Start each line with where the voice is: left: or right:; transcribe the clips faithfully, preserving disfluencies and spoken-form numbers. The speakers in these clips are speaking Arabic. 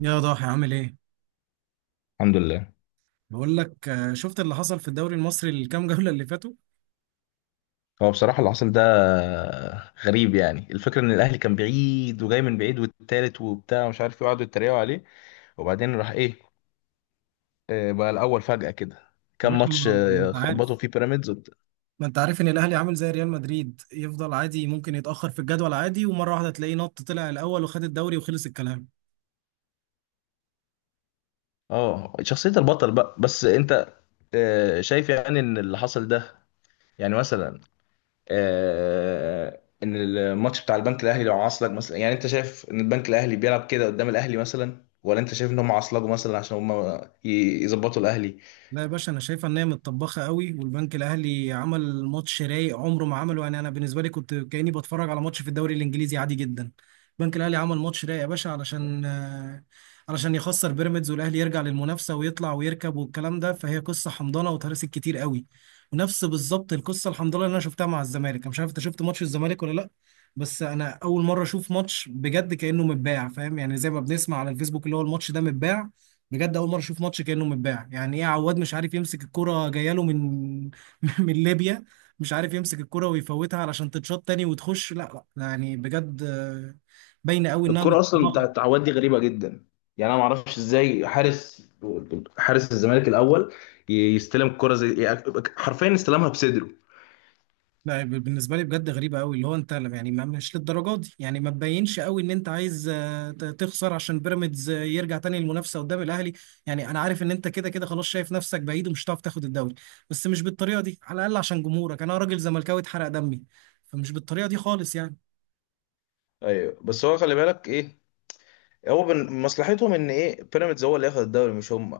right: يا ضاحي، عامل ايه؟
left: الحمد لله.
right: بقول لك، آه، شفت اللي حصل في الدوري المصري الكام جولة اللي فاتوا؟
left: هو بصراحة اللي حصل ده غريب، يعني الفكرة ان الاهلي كان بعيد وجاي من بعيد والتالت وبتاع ومش عارف ايه وقعدوا يتريقوا عليه وبعدين راح ايه. آه، بقى الاول فجأة كده
right: يا
left: كام
right: باشا،
left: ماتش،
right: ما ما
left: آه،
right: انت
left: خبطوا
right: عارف
left: فيه بيراميدز وبت-
right: ما انت عارف ان الاهلي عامل زي ريال مدريد، يفضل عادي ممكن يتأخر في الجدول عادي، ومرة واحدة تلاقيه نط طلع الاول وخد الدوري وخلص الكلام.
left: اه، شخصية البطل بقى. بس انت آه، شايف يعني ان اللي حصل ده، يعني مثلا آه، ان الماتش بتاع البنك الاهلي لو عصلك مثلا، يعني انت شايف ان البنك الاهلي بيلعب كده قدام الاهلي مثلا، ولا انت شايف ان هم عصلجوا مثلا عشان هم ي- يظبطوا الاهلي.
right: لا يا باشا، انا شايفه ان هي متطبخه قوي، والبنك الاهلي عمل ماتش رايق عمره ما عمله. يعني انا بالنسبه لي كنت كاني بتفرج على ماتش في الدوري الانجليزي عادي جدا. البنك الاهلي عمل ماتش رايق يا باشا علشان آه، علشان يخسر بيراميدز والاهلي يرجع للمنافسه ويطلع ويركب والكلام ده. فهي قصه حمضانه وتهرست كتير قوي. ونفس بالظبط القصه الحمضانه اللي انا شفتها مع الزمالك. انا مش عارف انت شفت ماتش الزمالك ولا لا. بس انا اول مره اشوف ماتش بجد كانه متباع، فاهم؟ يعني زي ما بنسمع على الفيسبوك، اللي هو الماتش ده متباع. بجد اول مره اشوف ماتش كانه متباع. يعني ايه عواد مش عارف يمسك الكره جايه له من من ليبيا؟ مش عارف يمسك الكره ويفوتها علشان تتشاط تاني وتخش. لا لا يعني بجد، آه، باينه قوي انها
left: الكرة اصلا بتاعت
right: مطبخه.
left: التعويض دي غريبة جدا. يعني انا ما اعرفش ازاي حارس حارس الزمالك الاول ي- يستلم الكرة زي، يعني حرفيا استلمها بصدره.
right: لا، ب- بالنسبه لي بجد غريبه قوي، اللي هو انت يعني ما مش للدرجه دي. يعني ما تبينش قوي ان انت عايز آه، ت- تخسر عشان بيراميدز آه، يرجع تاني للمنافسه قدام الاهلي. يعني انا عارف ان انت كده كده خلاص شايف نفسك بعيد ومش هتعرف تاخد الدوري. بس مش بالطريقه دي على الاقل عشان جمهورك، انا راجل زملكاوي اتحرق دمي. فمش بالطريقه دي خالص يعني.
left: ايوه، بس هو خلي بالك ايه، هو بن... مصلحتهم ان ايه، بيراميدز هو اللي ياخد الدوري مش هم،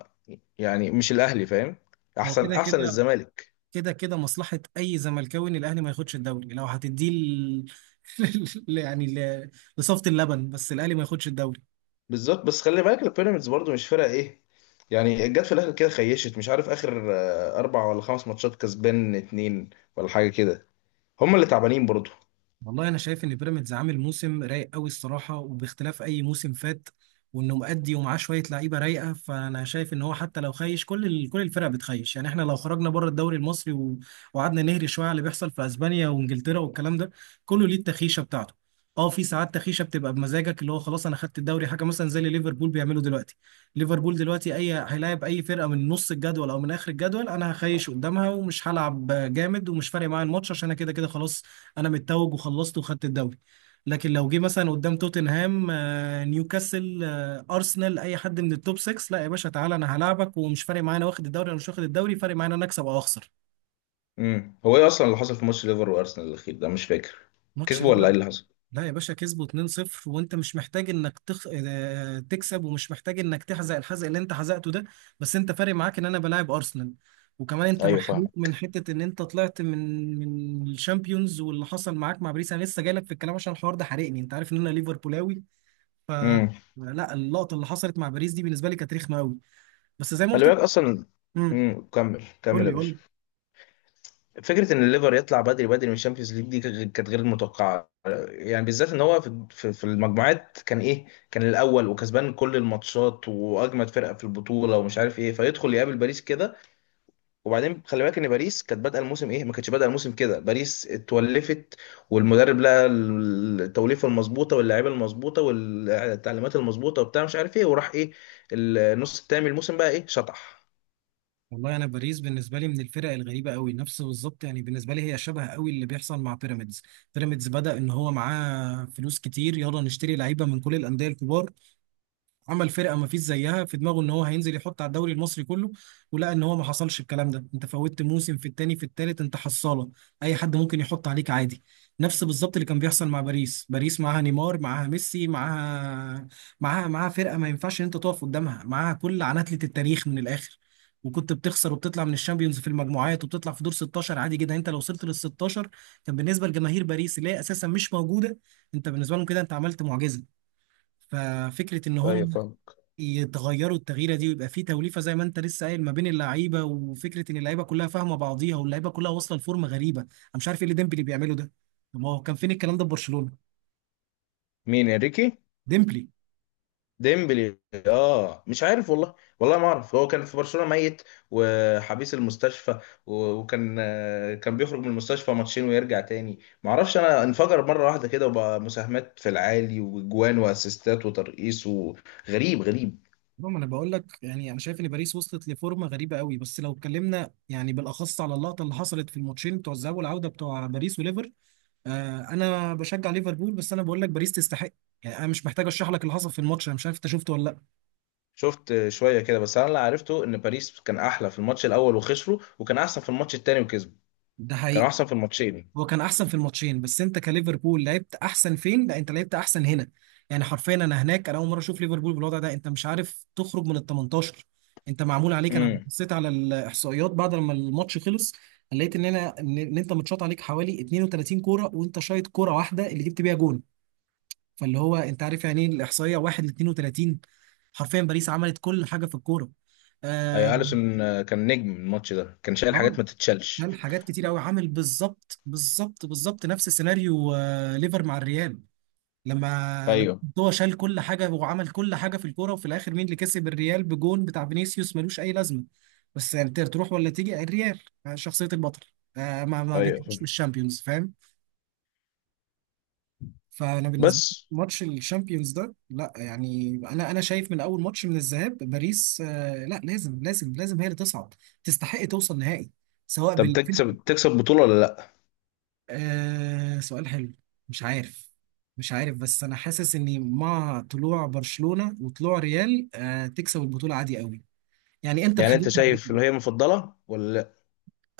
left: يعني مش الاهلي، فاهم؟
right: هو
left: احسن
right: كده
left: احسن
right: كده.
left: الزمالك.
right: كده كده مصلحة أي زملكاوي إن الأهلي ما ياخدش الدوري. لو هتديه ل... ل- يعني ل... لصفة اللبن، بس الأهلي ما ياخدش الدوري.
left: بالظبط، بس خلي بالك البيراميدز برضو مش فرقه ايه، يعني جت في الاخر كده خيشت، مش عارف اخر آه، اربع ولا خمس ماتشات كسبان اتنين ولا حاجه كده. هم اللي تعبانين برضو.
right: والله انا شايف ان بيراميدز عامل موسم رايق قوي الصراحه، وباختلاف اي موسم فات. وانه مؤدي ومعاه شويه لعيبه رايقه، فانا شايف ان هو حتى لو خايش كل ال... كل الفرق بتخيش يعني. احنا لو خرجنا بره الدوري المصري و... وقعدنا نهري شويه على اللي بيحصل في اسبانيا وانجلترا والكلام ده، كله ليه التخيشه بتاعته. اه، في ساعات تخيشه بتبقى بمزاجك، اللي هو خلاص انا خدت الدوري، حاجه مثلا زي اللي ليفربول بيعمله دلوقتي. ليفربول دلوقتي اي هيلاعب اي فرقه من نص الجدول او من اخر الجدول، انا هخيش قدامها ومش هلعب جامد، ومش فارق معايا الماتش عشان انا كده كده خلاص. انا متوج وخلصت وخدت الدوري. لكن لو جه مثلا قدام توتنهام، آه، نيوكاسل، آه، ارسنال، اي حد من التوب ستة، لا يا باشا تعالى انا هلاعبك، ومش فارق معايا انا واخد الدوري انا مش واخد الدوري، فارق معايا انا اكسب او اخسر.
left: امم هو ايه اصلا اللي حصل في ماتش ليفر وارسنال الاخير ده؟ مش فاكر،
right: ماتش
left: كسبوا ولا
right: ليفر؟
left: ايه اللي حصل؟
right: لا يا باشا، كسبوا اتنين صفر، وانت مش محتاج انك تخ... آه، تكسب، ومش محتاج انك تحزق الحزق اللي انت حزقته ده. بس انت فارق معاك ان انا بلاعب ارسنال. وكمان انت
left: ايوه،
right: محروق
left: فاهم.
right: من حته ان انت طلعت من من الشامبيونز واللي حصل معاك مع باريس. انا لسه جاي لك في الكلام عشان الحوار ده حرقني. انت عارف ان انا ليفربولاوي. ف
left: امم
right: لا، اللقطه اللي حصلت مع باريس دي بالنسبه لي كانت رخمه قوي. بس زي ما
left: خلي
right: قلت لك.
left: بالك اصلا.
right: امم
left: امم كمل كمل
right: قول
left: يا
right: لي قول
left: باشا.
right: لي.
left: فكره ان الليفر يطلع بدري بدري من الشامبيونز ليج دي كانت كانت غير متوقعه، يعني بالذات ان هو في في في المجموعات كان ايه، كان الاول وكسبان كل الماتشات واجمد فرقه في البطوله ومش عارف ايه، فيدخل يقابل باريس كده. وبعدين خلي بالك ان باريس كانت بادئه الموسم ايه، ما كانتش بادئه الموسم كده، باريس اتولفت، والمدرب لقى التوليفه المظبوطه واللاعيبه المظبوطه والتعليمات المظبوطه وبتاع مش عارف ايه، وراح ايه، النص التاني من الموسم بقى ايه شطح.
right: والله انا باريس بالنسبه لي من الفرق الغريبه قوي. نفس بالظبط يعني بالنسبه لي هي شبه قوي اللي بيحصل مع بيراميدز. بيراميدز بدا ان هو معاه فلوس كتير، يلا نشتري لعيبه من كل الانديه الكبار. عمل فرقه ما فيش زيها، في دماغه ان هو هينزل يحط على الدوري المصري كله. ولقى ان هو ما حصلش الكلام ده. انت فوتت موسم، في التاني، في التالت انت حصاله، اي حد ممكن يحط عليك عادي. نفس بالظبط اللي كان بيحصل مع باريس. باريس معاها نيمار، معاها ميسي، معاها معاها معاها فرقه ما ينفعش ان انت تقف قدامها، معاها كل عناتله التاريخ من الاخر. وكنت بتخسر وبتطلع من الشامبيونز في المجموعات، وبتطلع في دور ستاشر عادي جدا. انت لو وصلت لل ستاشر، كان بالنسبه لجماهير باريس اللي هي اساسا مش موجوده، انت بالنسبه لهم كده انت عملت معجزه. ففكره ان
left: ايوه،
right: هم
left: فاهم.
right: يتغيروا التغييره دي، ويبقى في توليفه زي ما انت لسه قايل ما بين اللعيبه، وفكره ان اللعيبه كلها فاهمه بعضيها، واللعيبه كلها واصله لفورمه غريبه. انا مش عارف ايه اللي ديمبلي بيعمله ده. طب ما هو كان فين الكلام ده في برشلونه؟
left: مين، انريكي؟
right: ديمبلي.
left: ديمبلي. اه، مش عارف والله، والله ما اعرف، هو كان في برشلونة ميت وحبيس المستشفى. و- وكان، آه، كان بيخرج من المستشفى ماتشين ويرجع تاني، ما اعرفش، انا انفجر مرة واحدة كده وبقى مساهمات في العالي واجوان واسيستات وترقيص، وغريب غريب
right: المهم، انا بقول لك يعني انا شايف ان باريس وصلت لفورمه غريبه قوي. بس لو اتكلمنا يعني بالاخص على اللقطه اللي حصلت في الماتشين بتوع الذهاب والعوده بتوع باريس وليفر، آه انا بشجع ليفربول، بس انا بقول لك باريس تستحق. يعني انا مش محتاج اشرح لك اللي حصل في الماتش، انا مش عارف انت شفته ولا لا.
left: شفت شوية كده، بس انا اللي عرفته ان باريس كان احلى في الماتش الاول وخسروا، وكان احسن في الماتش التاني وكسبوا،
right: ده
left: كان
right: حقيقي.
left: احسن في الماتشين.
right: هو كان احسن في الماتشين، بس انت كليفربول لعبت احسن فين؟ لا، انت لعبت احسن هنا. يعني حرفيا انا هناك، انا اول مره اشوف ليفربول بالوضع ده. انت مش عارف تخرج من ال تمنتاشر. انت معمول عليك. انا
left: امم
right: بصيت على الاحصائيات بعد لما الماتش خلص، لقيت ان انا ان إن انت متشاط عليك حوالي اتنين وتلاتين كوره، وانت شايط كوره واحده اللي جبت بيها جون. فاللي هو انت عارف يعني ايه الاحصائيه واحد ل اثنين وثلاثين؟ حرفيا باريس عملت كل حاجه في الكوره. آه
left: اي، اليسون، آه، كان نجم الماتش ده، كان شايل
right: آه،
left: حاجات ما تتشالش.
right: كان حاجات كتير قوي، عامل بالظبط بالظبط بالظبط نفس سيناريو آه ليفر مع الريال، لما لما
left: ايوه،
right: هو شال كل حاجه وعمل كل حاجه في الكوره. وفي الاخر مين اللي كسب؟ الريال بجون بتاع فينيسيوس ملوش اي لازمه. بس يعني تر- تروح ولا تيجي الريال، آه، شخصيه البطل، آه، ما ما
left: ايوه،
right: بيتجيش من الشامبيونز، فاهم؟ فانا بالنسبه
left: بس
right: لي ماتش الشامبيونز ده لا. يعني انا انا شايف من اول ماتش من الذهاب باريس، آه، لا لازم لازم لازم هي اللي تصعد. تستحق توصل نهائي، سواء
left: طب
right: بال
left: تكسب، تكسب بطولة ولا لا؟
right: آه، سؤال حلو. مش عارف. مش عارف، بس انا حاسس اني مع طلوع برشلونة وطلوع ريال، آه تكسب البطولة عادي قوي. يعني انتر
left: يعني انت
right: خدتها قبل
left: شايف
right: كده.
left: اللي هي مفضلة ولا لا؟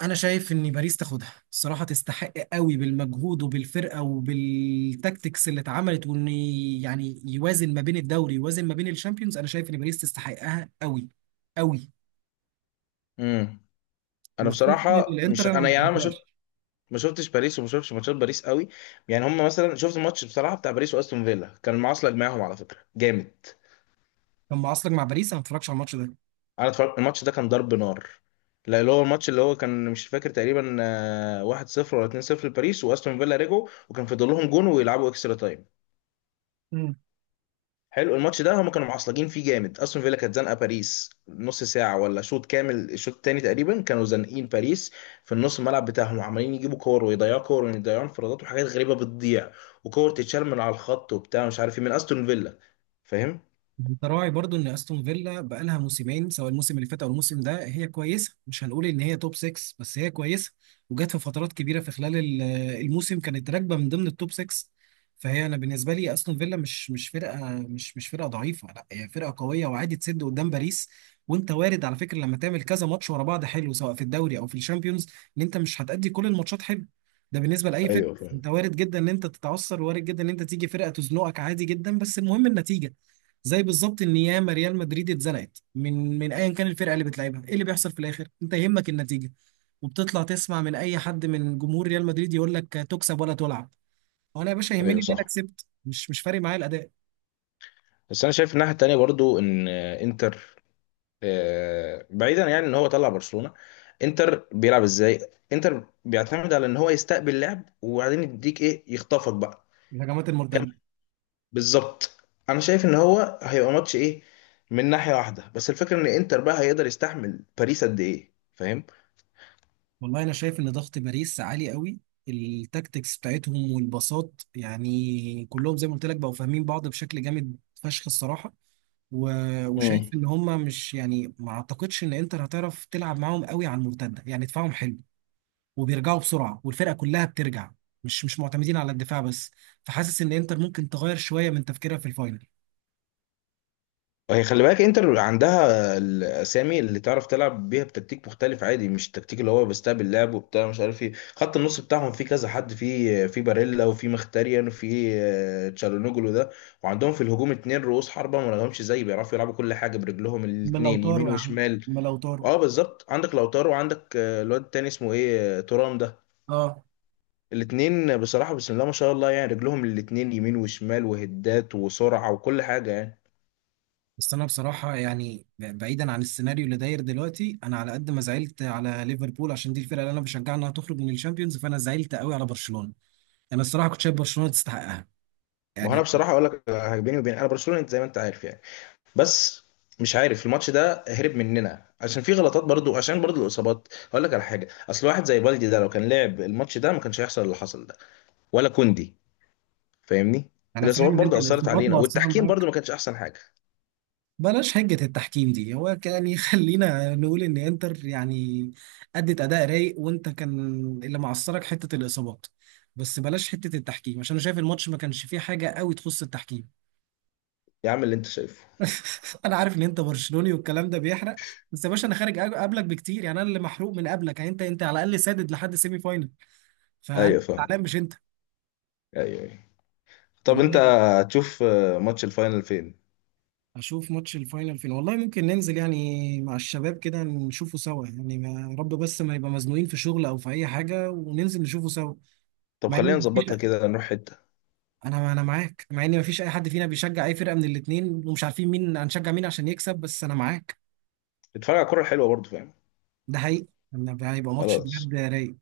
right: انا شايف ان باريس تاخدها الصراحة، تستحق قوي بالمجهود وبالفرقة وبالتكتكس اللي اتعملت، وان يعني يوازن ما بين الدوري، يوازن ما بين الشامبيونز. انا شايف ان باريس تستحقها قوي قوي.
left: امم انا
right: وخصوصا ان
left: بصراحة مش،
right: الانتر انا
left: انا
right: ما
left: يعني انا ما شفت،
right: بحبهاش.
left: ما شفتش باريس وما شفتش ماتشات باريس قوي. يعني هم مثلا، شفت الماتش بصراحة بتاع باريس واستون فيلا؟ كان المعاصلة جماعهم على فكرة جامد.
right: كان معاصلك مع باريس، انا ما اتفرجش على الماتش
left: انا اتفرجت الماتش ده، كان ضرب نار. لا، اللي هو الماتش، اللي هو كان مش فاكر تقريبا، آه، واحد صفر ولا اتنين صفر لباريس، واستون فيلا رجعوا وكان فاضل لهم جون ويلعبوا اكسترا تايم.
right: ده.
left: حلو الماتش ده، هم كانوا معصلجين فيه جامد، استون فيلا كانت زنقه باريس نص ساعه ولا شوط كامل، الشوط التاني تقريبا كانوا زانقين باريس في النص الملعب بتاعهم، عمالين يجيبوا كور ويضيعوا كور ويضيعوا انفرادات وحاجات غريبه بتضيع، وكور تتشال من على الخط وبتاع مش عارف ايه من استون فيلا، فاهم؟
right: انت راعي برضو ان استون فيلا بقالها موسمين، سواء الموسم اللي فات او الموسم ده، هي كويسه. مش هنقول ان هي توب ستة، بس هي كويسه. وجت في فترات كبيره في خلال ال- آه، الموسم كانت راكبه من ضمن التوب ستة. فهي انا بالنسبه لي استون فيلا مش مش فرقه مش مش فرقه ضعيفه. لا هي فرقه قويه وعادي تسد قدام باريس. وانت وارد على فكره، لما تعمل كذا ماتش ورا بعض حلو سواء في الدوري او في الشامبيونز، ان انت مش هتأدي كل الماتشات حلو. ده بالنسبه لاي فرقه
left: ايوه، فاهم.
right: انت وارد جدا ان انت تتعثر، وارد جدا ان انت تيجي فرقه تزنقك عادي جدا، بس المهم النتيجه. زي بالظبط ان ياما ريال مدريد اتزنقت من من ايا كان الفرقه اللي بتلعبها. ايه اللي بيحصل في الاخر؟ انت يهمك النتيجه. وبتطلع تسمع من اي حد من جمهور ريال مدريد يقول لك تكسب ولا تلعب. وانا يا باشا يهمني
left: ايوه،
right: ان انا
left: صح.
right: كسبت، مش مش فارق معايا الاداء.
left: بس انا شايف الناحيه التانيه برضو ان آه، انتر، آه، بعيدا يعني ان هو طلع برشلونه، انتر بيلعب ازاي؟ انتر بيعتمد على ان هو يستقبل لعب وبعدين يديك ايه، يخطفك بقى.
right: الهجمات المرتده.
left: بالظبط، انا شايف ان هو هيبقى ماتش ايه من ناحيه واحده، بس الفكره ان انتر بقى هيقدر يستحمل باريس قد ايه، فاهم؟
right: والله انا شايف ان ضغط باريس عالي قوي، التاكتكس بتاعتهم والباصات يعني كلهم زي ما قلت لك بقوا فاهمين بعض بشكل جامد فشخ الصراحه. و- وشايف
left: مم.
right: ان هم مش يعني ما اعتقدش ان انتر هتعرف تلعب معاهم قوي على المرتده. يعني دفاعهم حلو وبيرجعوا بسرعه والفرقه كلها بترجع، مش مش معتمدين على الدفاع بس. فحاسس ان انتر ممكن تغير شويه من تفكيرها في الفاينل.
left: هي خلي بالك انتر عندها الاسامي اللي تعرف تلعب بيها بتكتيك مختلف عادي، مش التكتيك اللي هو بيستقبل لعب وبتاع مش عارف ايه، خط النص بتاعهم فيه كذا حد، فيه في باريلا وفي مختاريان وفي آه، تشالونوجلو ده. وعندهم في الهجوم اتنين رؤوس حربة ما لهمش زي، بيعرفوا يلعبوا كل حاجة برجلهم
right: اما لو
left: الاتنين يمين
right: طاروا يا عم،
left: وشمال.
right: اما لو طاروا.
left: اه، بالظبط، عندك لوتارو وعندك آه، الواد التاني اسمه ايه، آه، تورام ده.
right: اه
left: الاتنين بصراحة بسم الله ما شاء الله، يعني رجلهم الاتنين يمين وشمال وهدات وسرعة وكل حاجة يعني.
right: بس انا بصراحه يعني ب- بعيدا عن السيناريو اللي داير دلوقتي، انا على قد ما زعلت على ليفربول عشان دي الفرقه اللي انا بشجعها انها تخرج من الشامبيونز، فانا زعلت قوي على برشلونه. انا الصراحه كنت شايف برشلونه تستحقها
left: ما هو انا
right: يعني.
left: بصراحة اقول لك، آه، بيني وبين، انا برشلونة انت زي ما انت عارف يعني. بس مش عارف الماتش ده هرب مننا، عشان في غلطات برضو، عشان برضو الاصابات، هقول لك على حاجة، اصل واحد زي بالدي ده لو كان لعب الماتش ده ما كانش هيحصل اللي حصل ده، ولا كوندي، فاهمني؟
right: انا فاهم
left: الاصابات
right: ان انت
left: برضو اثرت
right: الاصابات
left: علينا،
right: مؤثره
left: والتحكيم برضو
right: معاك.
left: ما كانش احسن حاجة.
right: بلاش هجة التحكيم دي، هو يعني خلينا نقول ان انتر يعني ادت اداء رايق، وانت كان اللي معصرك حتة الاصابات. بس بلاش حتة التحكيم عشان انا شايف الماتش ما كانش فيه حاجة قوي تخص التحكيم.
left: يا عم اللي انت شايفه.
right: انا عارف ان انت برشلوني والكلام ده بيحرق. بس يا باشا انا خارج أج- قبلك بكتير، يعني انا اللي محروق من قبلك. يعني انت انت على الاقل سادد لحد سيمي فاينل. فانا
left: ايوه، فاهم.
right: زعلان مش انت.
left: ايوه، أيوة. طب انت
right: والله
left: هتشوف آه، ماتش الفاينل فين؟
right: اشوف ماتش الفاينل فين. والله ممكن ننزل يعني مع الشباب كده نشوفه سوا، يعني ما يا رب بس ما يبقى مزنوقين في شغل او في اي حاجه، وننزل نشوفه سوا.
left: طب
right: مع
left: خلينا
right: ان مفيش،
left: نظبطها كده، نروح حتة
right: انا انا معاك. مع ان مفيش اي حد فينا بيشجع اي فرقه من الاتنين، ومش عارفين مين هنشجع مين عشان يكسب، بس انا معاك.
left: اتفرج على الكورة الحلوة برضه، فاهم؟
right: ده حقيقي. إن هيبقى ماتش
left: خلاص.
right: بجد رايق.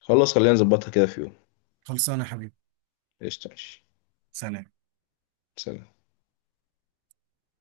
left: خلاص خلينا نظبطها كده في يوم.
right: خلصانه يا حبيبي.
left: قشطة، ماشي.
right: سلام.
left: سلام.